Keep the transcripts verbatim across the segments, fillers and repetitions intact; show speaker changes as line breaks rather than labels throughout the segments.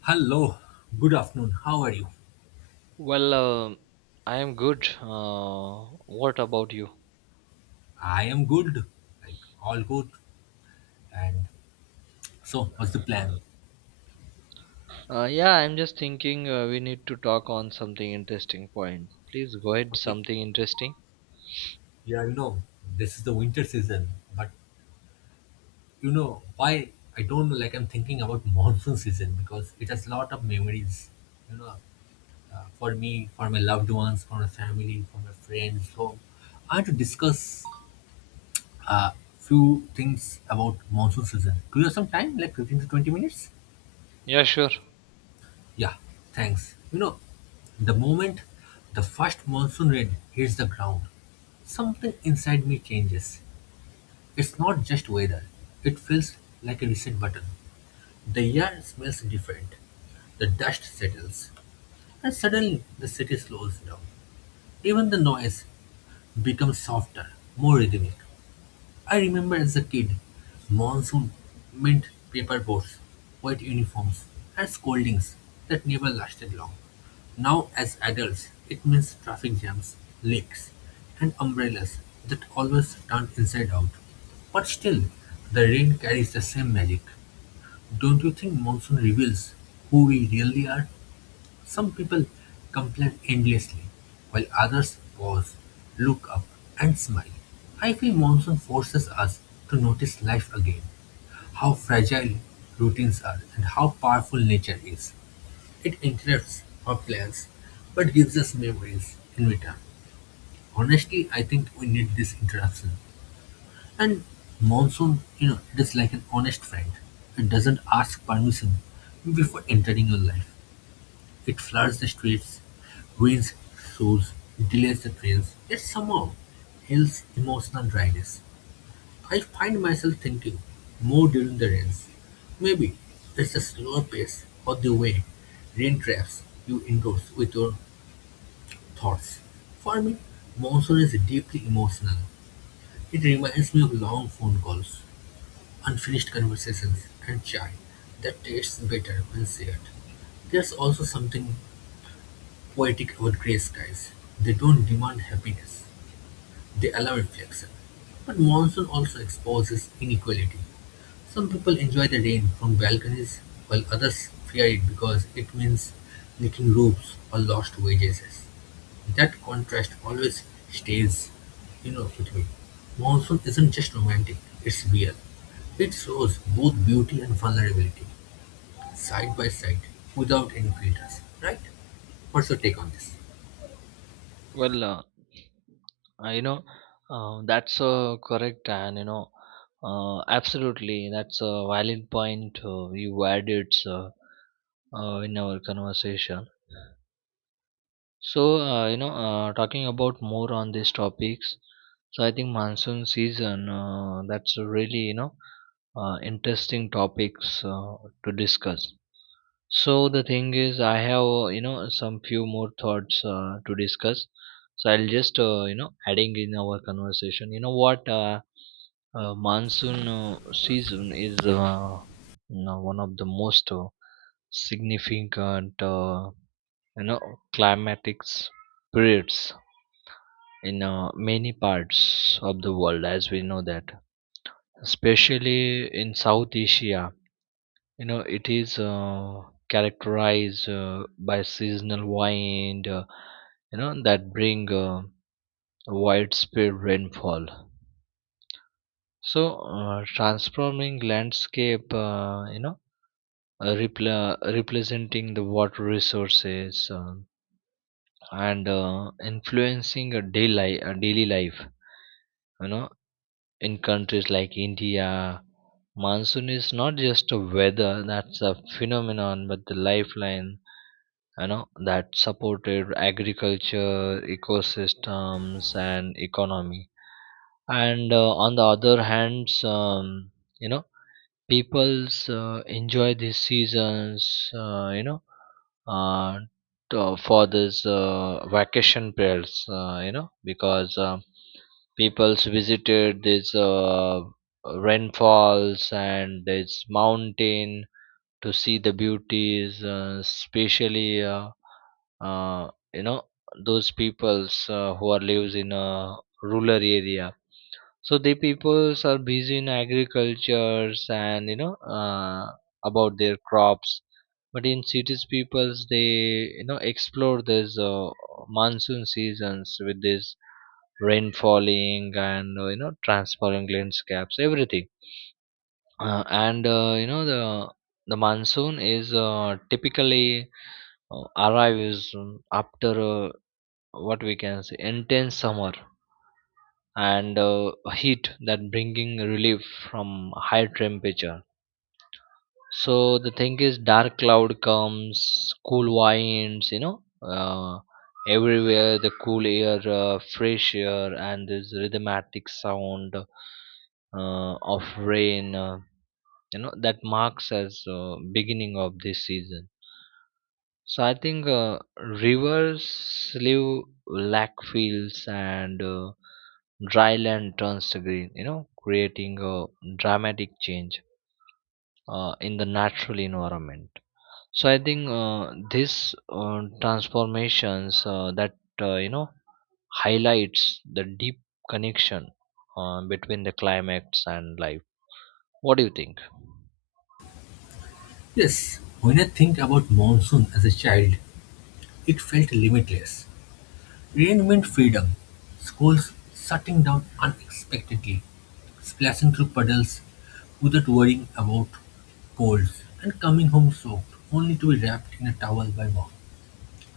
Hello, good afternoon. How are you?
Well, um I am good. Uh, what about you?
I am good, like all good. And so, what's the plan?
Uh, yeah, I'm just thinking, uh, we need to talk on something interesting point. Please go ahead,
Okay.
something interesting.
Yeah, you know, this is the winter season, but you know why? I don't know. Like I'm thinking about monsoon season because it has lot of memories. You know, uh, for me, for my loved ones, for my family, for my friends. So, I want to discuss a few things about monsoon season. Do you have some time? Like fifteen to twenty minutes?
Yeah, sure.
Yeah, thanks. You know, the moment the first monsoon rain hits the ground, something inside me changes. It's not just weather, it feels like a reset button. The air smells different, the dust settles, and suddenly the city slows down. Even the noise becomes softer, more rhythmic. I remember as a kid, monsoon meant paper boats, white uniforms, and scoldings that never lasted long. Now, as adults, it means traffic jams, leaks, and umbrellas that always turn inside out. But still, the rain carries the same magic. Don't you think monsoon reveals who we really are? Some people complain endlessly, while others pause, look up, and smile. I feel monsoon forces us to notice life again, how fragile routines are, and how powerful nature is. It interrupts our plans, but gives us memories in return. Honestly, I think we need this interruption. And monsoon, you know, it is like an honest friend. It doesn't ask permission before entering your life. It floods the streets, ruins shoes, delays the trains, yet somehow heals emotional dryness. I find myself thinking more during the rains. Maybe it's the slower pace or the way rain traps you indoors with your thoughts. For me, monsoon is deeply emotional. It reminds me of long phone calls, unfinished conversations, and chai that tastes better when shared. There's also something poetic about grey skies. They don't demand happiness, they allow reflection. But monsoon also exposes inequality. Some people enjoy the rain from balconies, while others fear it because it means leaking roofs or lost wages. That contrast always stays, you know, with me. Monsoon isn't just romantic, it's real. It shows both beauty and vulnerability, side by side, without any filters, right? What's your take on this?
Well, uh, uh, you know, uh, that's uh, correct, and you know, uh, absolutely, that's a valid point uh, you added uh, uh, in our conversation. So, uh, you know, uh, talking about more on these topics, so I think monsoon season, uh, that's a really, you know, uh, interesting topics uh, to discuss. So the thing is, I have, uh, you know, some few more thoughts uh, to discuss. So I'll just, uh, you know, adding in our conversation. You know what? Uh, uh, monsoon uh, season is uh, you know, one of the most uh, significant, uh, you know, climatics periods in uh, many parts of the world, as we know that, especially in South Asia. you know it is uh, characterized uh, by seasonal wind, uh, you know that bring uh, widespread rainfall, so uh, transforming landscape, uh, you know uh, repla- representing the water resources, um and uh, influencing a daily, a daily life, you know in countries like India. Monsoon is not just a weather, that's a phenomenon, but the lifeline. You know that supported agriculture, ecosystems, and economy. And uh, on the other hands, um, you know people's uh, enjoy these seasons, uh, you know uh, to, for this uh, vacation periods, uh, you know because um people's visited these uh, rainfalls and this mountain to see the beauties, uh, especially, uh, uh, you know those peoples uh, who are lives in a rural area. So the peoples are busy in agricultures, and you know uh, about their crops. But in cities, peoples they you know explore this uh, monsoon seasons with this rain falling, and uh, you know transparent landscapes, everything. Uh, and uh, you know the the monsoon is uh, typically uh, arrives um, after uh, what we can say intense summer and uh, heat that bringing relief from high temperature. So the thing is, dark cloud comes, cool winds, you know uh, everywhere the cool air, uh, fresh air, and this rhythmatic sound uh, of rain, uh, you know that marks as uh, beginning of this season. So I think uh, rivers leave black fields, and uh, dry land turns to green, you know, creating a dramatic change uh, in the natural environment. So I think uh, this uh, transformations, uh, that uh, you know highlights the deep connection uh, between the climates and life. What do you think?
Yes, when I think about monsoon as a child, it felt limitless. Rain meant freedom. Schools shutting down unexpectedly, splashing through puddles without worrying about colds, and coming home soaked only to be wrapped in a towel by mom.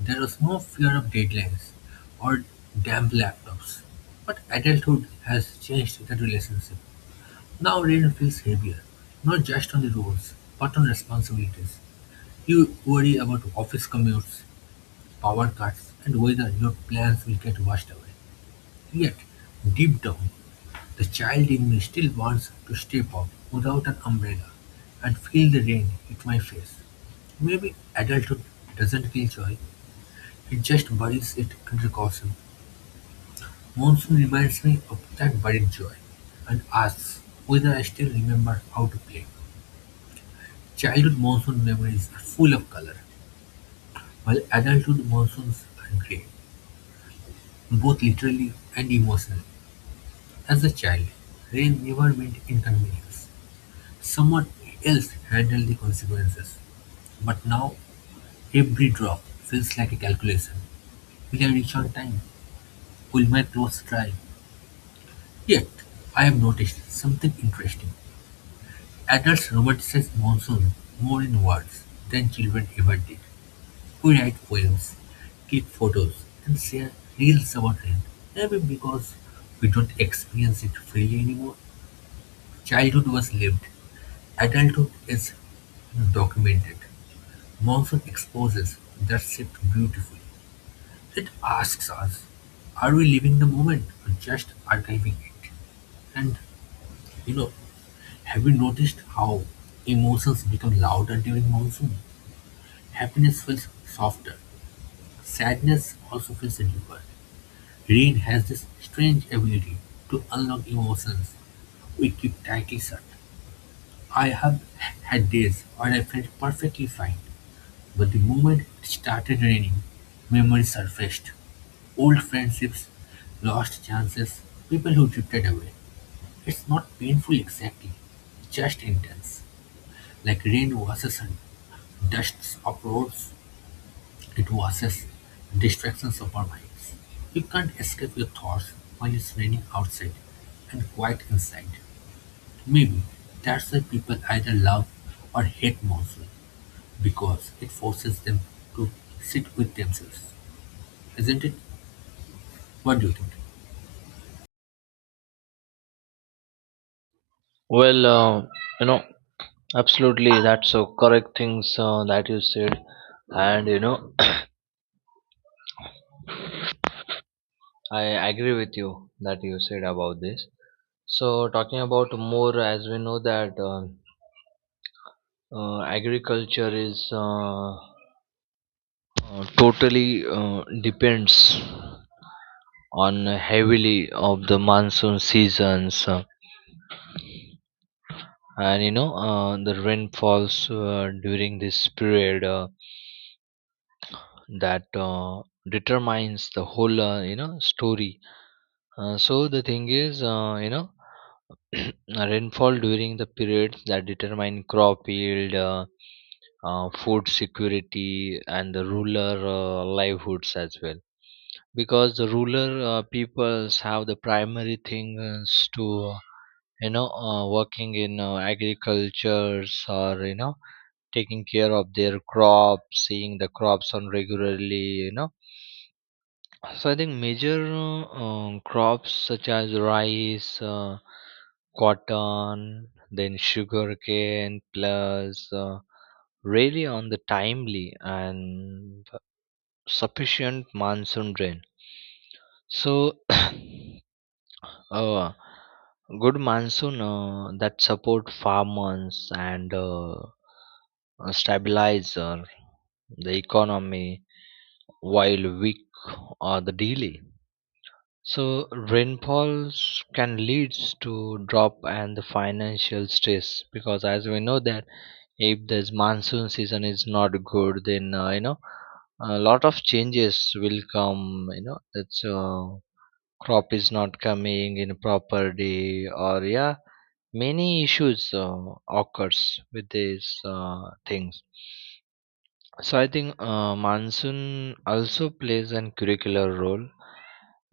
There was no fear of deadlines or damp laptops. But adulthood has changed that relationship. Now rain feels heavier, not just on the roads, but on responsibilities. You worry about office commutes, power cuts, and whether your plans will get washed away. Yet, deep down, the child in me still wants to step out without an umbrella and feel the rain hit my face. Maybe adulthood doesn't kill joy, it just buries it under caution. Monsoon reminds me of that buried joy and asks whether I still remember how to play. Childhood monsoon memories are full of color, while adulthood monsoons are grey. Both literally and emotionally, as a child, rain never meant inconvenience. Someone else handled the consequences. But now, every drop feels like a calculation. Will I reach on time? Will my clothes dry? Yet, I have noticed something interesting. Adults romanticize monsoon more in words than children ever did. We write poems, click photos, and share reels about rain. Maybe because we don't experience it freely anymore. Childhood was lived, adulthood is documented. Monsoon exposes that shift beautifully. It asks us, are we living the moment or just archiving it? And you know, have you noticed how emotions become louder during monsoon? Happiness feels softer. Sadness also feels deeper. Rain has this strange ability to unlock emotions we keep tightly shut. I have had days where I felt perfectly fine, but the moment it started raining, memories surfaced: old friendships, lost chances, people who drifted away. It's not painful exactly, just intense. Like rain washes and dusts up roads, it washes distractions of our minds. You can't escape your thoughts when it's raining outside and quiet inside. Maybe that's why people either love or hate monsoon because it forces them to sit with themselves. Isn't it? What do you think?
Well, uh, you know, absolutely, that's so correct things uh, that you said, and you know, I agree with you that you said about this. So, talking about more, as we know that uh, uh, agriculture is uh, uh, totally uh, depends on heavily of the monsoon seasons. Uh, and you know uh, the rain falls uh, during this period uh, that uh, determines the whole, uh, you know story. Uh, so the thing is, uh, you know rainfall during the period that determine crop yield, uh, uh, food security and the rural uh, livelihoods as well, because the rural uh, peoples have the primary things to you know uh, working in uh, agricultures, or you know taking care of their crops, seeing the crops on regularly, you know so I think major, uh, um, crops such as rice, uh, cotton, then sugarcane plus uh, really on the timely and sufficient monsoon rain. So a good monsoon uh, that support farmers and uh, uh, stabilizer the economy, while weak or the delay. So rainfalls can leads to drop and the financial stress, because as we know that if this monsoon season is not good, then uh, you know a lot of changes will come. You know that's uh, crop is not coming in properly, or yeah, many issues uh, occurs with these uh, things. So I think uh, monsoon also plays an curricular role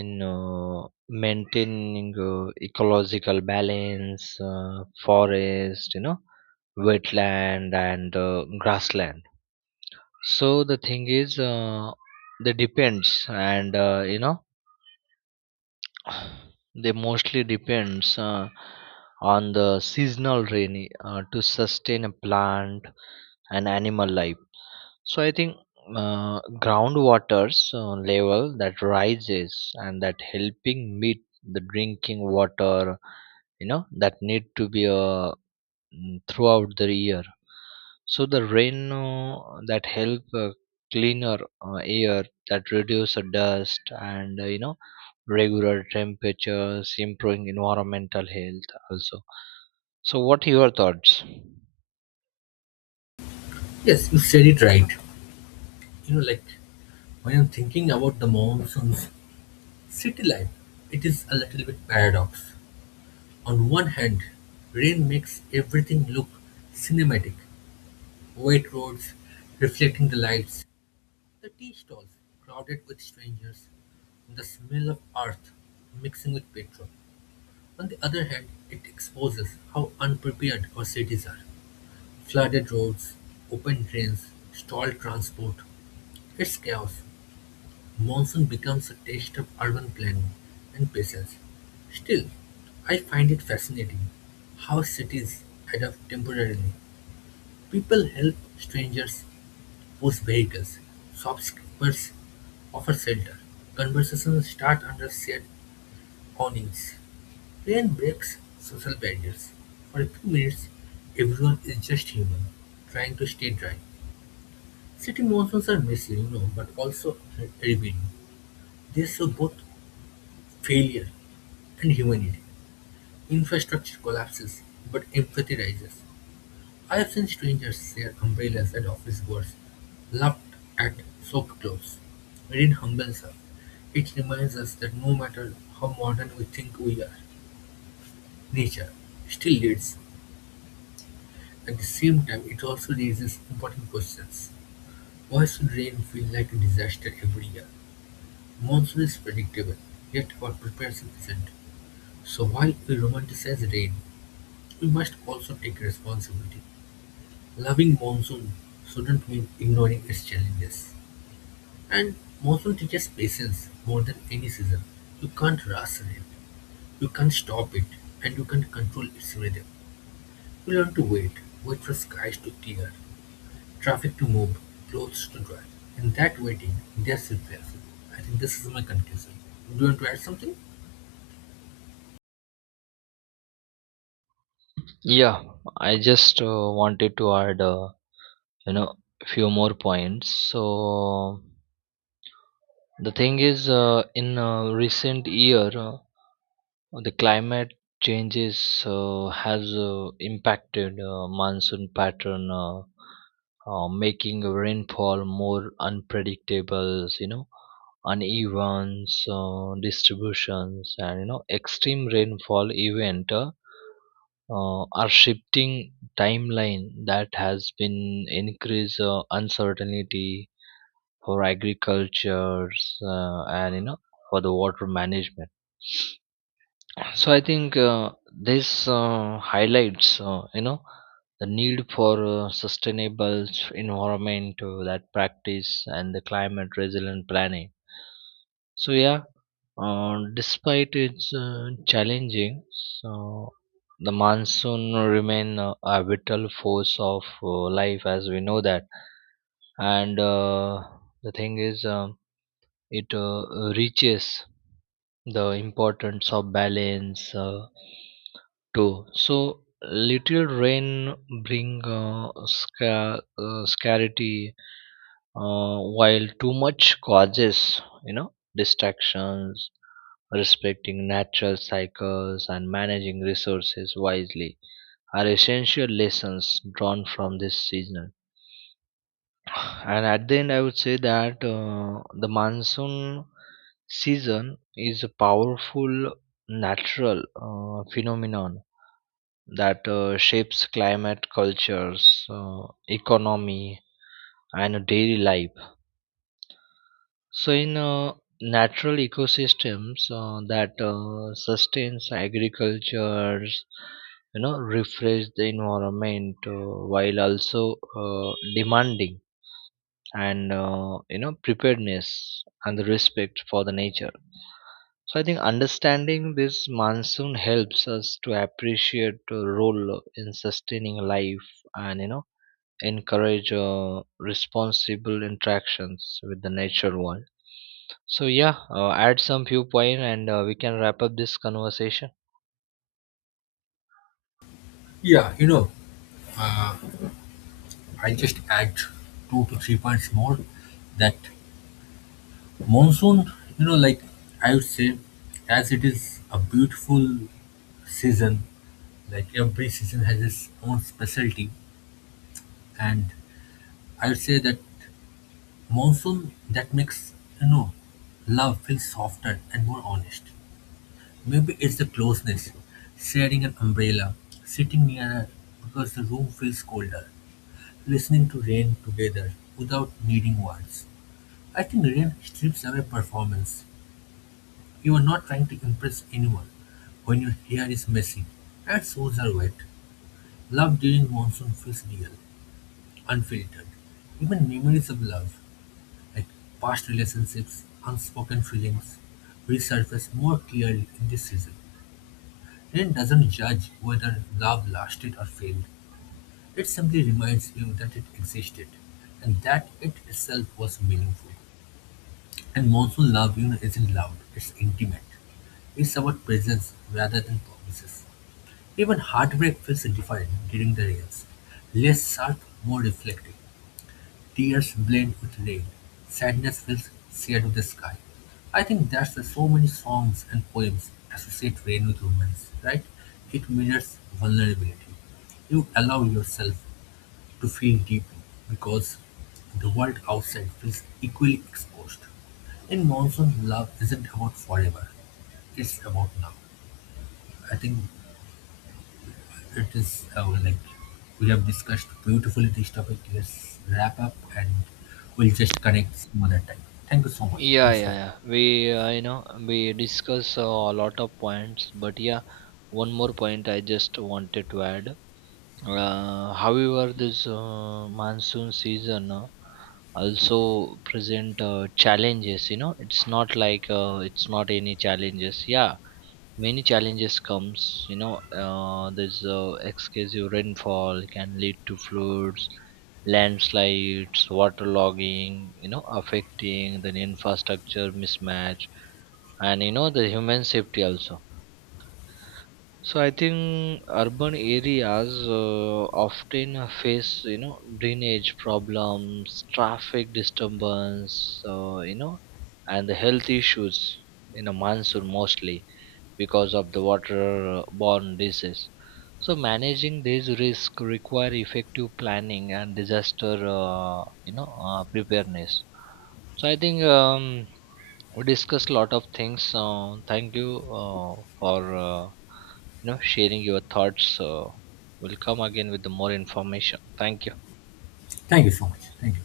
in uh, maintaining uh, ecological balance, uh, forest, you know wetland, and uh, grassland. So the thing is uh, they depends and uh, you know they mostly depends uh, on the seasonal rainy uh, to sustain a plant and animal life. So I think uh, groundwater's uh, level that rises and that helping meet the drinking water, you know, that need to be uh, mm, throughout the year. So the rain uh, that help uh, cleaner uh, air, that reduce the dust, and uh, you know regular temperatures, improving environmental health also. So, what your thoughts?
Yes, you said it right. You know, like when I'm thinking about the monsoons, city life, it is a little bit paradox. On one hand, rain makes everything look cinematic. Wet roads, reflecting the lights, the tea stalls crowded with strangers, and the smell of earth mixing with petrol. On the other hand, it exposes how unprepared our cities are. Flooded roads, open drains, stalled transport. It's chaos. Monsoon becomes a test of urban planning and patience. Still, I find it fascinating how cities adapt temporarily. People help strangers push vehicles, shopkeepers offer shelter, conversations start under shared awnings. Rain breaks social barriers. For a few minutes, everyone is just human, trying to stay dry. City monsoons are messy, you know, but also revealing. They show both failure and humanity. Infrastructure collapses, but empathy rises. I have seen strangers share umbrellas at office doors, laughed at soaked clothes. Rain humbles us. It reminds us that no matter how modern we think we are, nature still leads. At the same time, it also raises important questions. Why should rain feel like a disaster every year? Monsoon is predictable, yet what prepares it isn't. So while we romanticize rain, we must also take responsibility. Loving monsoon shouldn't mean ignoring its challenges. And monsoon teaches patience more than any season. You can't rush rain, you can't stop it, and you can't control its rhythm. You learn to wait, wait for skies to clear, traffic to move, clothes to dry. In that waiting, there's reflection. I think this is my conclusion. Do you want to add something?
Yeah, I just uh, wanted to add, uh, you know, few more points. So, the thing is, uh, in uh, recent year, uh, the climate changes uh, has uh, impacted uh, monsoon pattern, uh, uh, making rainfall more unpredictable. You know, uneven, so distributions and you know extreme rainfall event uh, uh, are shifting timeline that has been increase uh, uncertainty for agricultures, uh, and you know for the water management. So I think uh, this uh, highlights, uh, you know, the need for uh, sustainable environment uh, that practice and the climate resilient planning. So yeah, uh, despite its uh, challenging, so the monsoon remain uh, a vital force of uh, life, as we know that. And uh, the thing is, um, it uh, reaches the importance of balance. Uh, True. So little rain bring, uh, sca- uh, scarcity, uh, while too much causes you know distractions. Respecting natural cycles and managing resources wisely are essential lessons drawn from this season. And at the end, I would say that uh, the monsoon season is a powerful natural uh, phenomenon that uh, shapes climate, cultures, uh, economy, and daily life. So, in uh, natural ecosystems uh, that uh, sustains agriculture, you know, refresh the environment uh, while also uh, demanding and uh, you know preparedness and the respect for the nature. So I think understanding this monsoon helps us to appreciate the role in sustaining life, and you know encourage uh, responsible interactions with the nature world. So yeah, uh, add some few point, and uh, we can wrap up this conversation.
Yeah, you know, uh, I'll just add two to three points more that monsoon, you know, like I would say, as it is a beautiful season, like every season has its own specialty, and I would say that monsoon that makes you know love feel softer and more honest. Maybe it's the closeness, sharing an umbrella, sitting near because the room feels colder, listening to rain together without needing words. I think rain strips away performance. You're not trying to impress anyone when your hair is messy and shoes are wet. Love during monsoon feels real, unfiltered. Even memories of love, like past relationships, unspoken feelings, resurface more clearly in this season. Rain doesn't judge whether love lasted or failed. It simply reminds you that it existed and that it itself was meaningful. And monsoon love, you know, isn't loud, it's intimate. It's about presence rather than promises. Even heartbreak feels different during the rains: less sharp, more reflective. Tears blend with rain. Sadness feels shared with the sky. I think that's why so many songs and poems associate rain with romance, right? It mirrors vulnerability. You allow yourself to feel deeply because the world outside feels equally exposed. In monsoon, love isn't about forever. It's about now. I think it is uh, like we have discussed beautifully this topic. Let's wrap up and we'll just connect some other time. Thank you so much.
Yeah,
Thanks for
yeah,
it.
yeah, we uh, you know we discuss uh, a lot of points, but yeah, one more point I just wanted to add. Uh, however, this uh, monsoon season uh, also present uh, challenges, you know it's not like uh, it's not any challenges. Yeah, many challenges comes, you know uh, there's uh, excessive rainfall can lead to floods, landslides, waterlogging, you know affecting the infrastructure mismatch, and you know the human safety also. So I think urban areas uh, often face, you know drainage problems, traffic disturbance, uh, you know and the health issues in a monsoon mostly, because of the waterborne disease. So managing these risks require effective planning and disaster, uh, you know, uh, preparedness. So I think, um, we discussed a lot of things. Uh, thank you uh, for uh, you know sharing your thoughts. Uh, we'll come again with the more information. Thank you.
Thank you so much. Thank you.